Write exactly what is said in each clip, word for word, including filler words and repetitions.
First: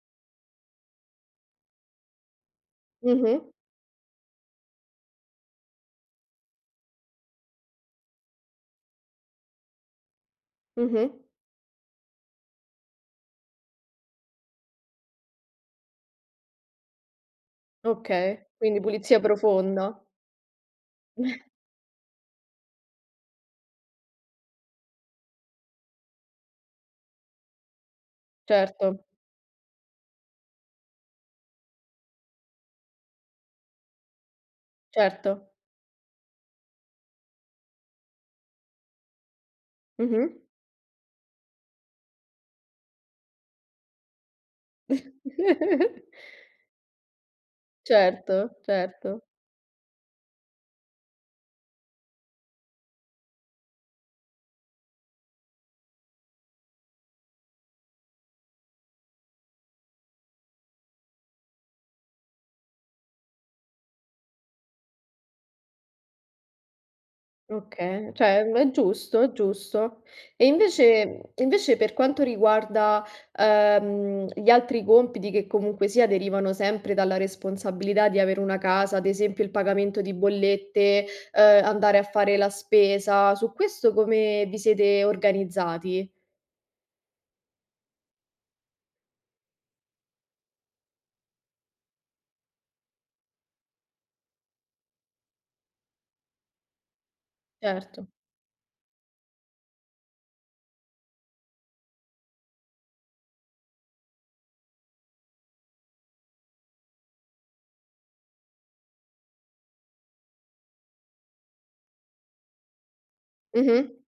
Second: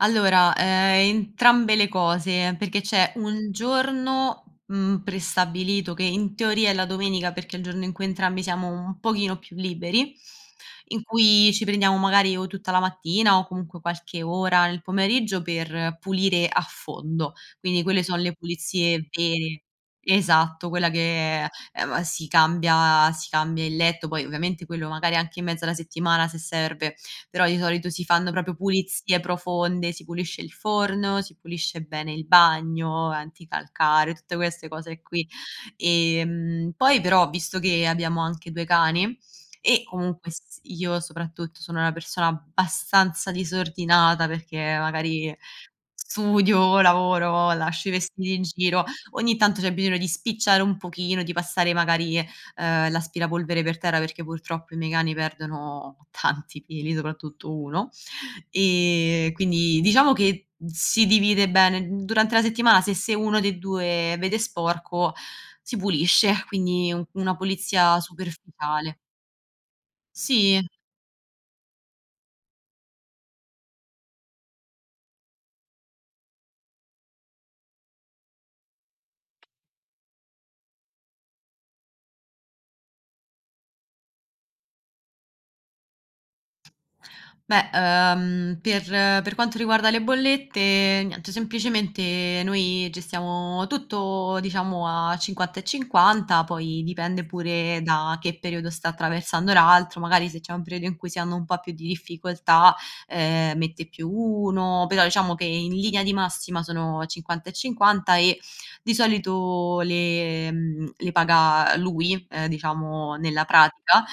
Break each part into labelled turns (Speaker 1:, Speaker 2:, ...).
Speaker 1: Allora, ehm, entrambe le cose perché c'è
Speaker 2: Mh-mh.
Speaker 1: un giorno, mhmm, prestabilito che in teoria è la domenica perché è il giorno in cui entrambi siamo un pochino più liberi, in
Speaker 2: Mh-mh.
Speaker 1: cui ci prendiamo magari o tutta la mattina o comunque qualche ora nel pomeriggio per pulire a fondo. Quindi quelle so' le
Speaker 2: Okay, quindi
Speaker 1: pulizie
Speaker 2: pulizia
Speaker 1: vere.
Speaker 2: profonda.
Speaker 1: Esatto, quella che, ehm m si cambia si cambia il letto, poi ovviamente quello magari anche in mezzo alla settimana se serve, però di solito si fanno proprio
Speaker 2: Certo.
Speaker 1: pulizie profonde, si pulisce il forno, si pulisce bene il bagno, anticalcare, tutte queste cose qui.
Speaker 2: Certo.
Speaker 1: Ehm, poi però visto che abbiamo anche due cani e comunque
Speaker 2: Mh-mh.
Speaker 1: s io soprattutto sono una persona abbastanza disordinata perché magari studio, lavoro, lascio i vestiti in
Speaker 2: Certo,
Speaker 1: giro,
Speaker 2: certo.
Speaker 1: ogni tanto c'è bisogno di spicciare un pochino, di passare magari, uhm, l'aspirapolvere per terra perché purtroppo i miei cani perdono tanti peli, soprattutto uno ehm, quindi diciamo che si divide bene. Durante la settimana se se uno dei due vede sporco si pulisce, quindi una pulizia
Speaker 2: Oka ceh, è
Speaker 1: superficiale.
Speaker 2: giusto, è giusto. E
Speaker 1: Sì.
Speaker 2: invece mhmm, invece, per quanto riguarda uhm, gli altri compiti che comunque sia derivano sempre dalla responsabilità di avere una casa, ad esempio il pagamento di bollette, uhm, andare a fare la spesa. Su questo come vi siete organizzati?
Speaker 1: Beh, uhm. Per per quanto riguarda le bollette, niente, semplicemente noi gestiamo tutto, diciamo, a cinquanta e cinquanta, poi dipende pure
Speaker 2: Erto.
Speaker 1: da che periodo sta attraversando l'altro. Magari se c'è un periodo in cui si hanno un po' più di difficoltà, ehm, mette più uno, però diciamo che in linea di massima sono cinquanta e cinquanta e di solito le le paga lui, ehm, diciamo, ehm, nella
Speaker 2: Mh-mh.
Speaker 1: pratica,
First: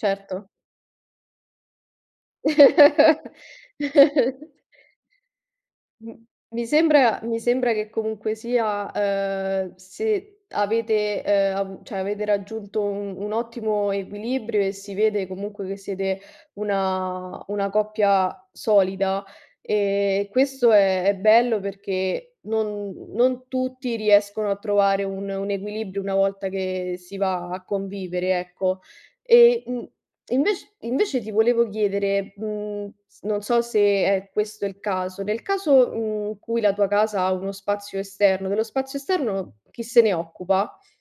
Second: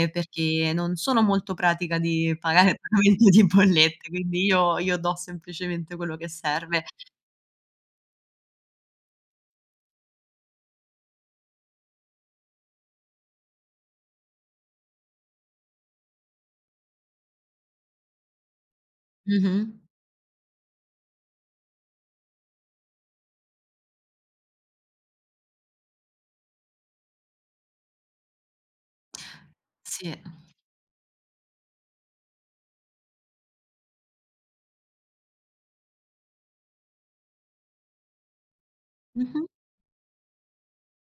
Speaker 2: Certo.
Speaker 1: perché non sono molto pratica di pagare [unintelligible] di bollette, quindi io io do semplicemente
Speaker 2: M
Speaker 1: quello che
Speaker 2: mi
Speaker 1: serve.
Speaker 2: sembra mi sembra che comunque sia, uhm, se avete, uhm, avu ceh, avete raggiunto u un ottimo equilibrio e si vede comunque che siete una una coppia solida
Speaker 1: Mh-mh.
Speaker 2: e questo è è bello perché non non tutti riescono a trovare un un equilibrio una volta che si va a convivere, ecco. E, mhmm,
Speaker 1: Sì.
Speaker 2: invec invece ti volevo chiedere, mhmm, s non so se è questo il caso, nel caso, mhmm, in cui la tua casa ha uno spazio esterno, dello spazio
Speaker 1: Mh-mh.
Speaker 2: esterno chi se ne occupa?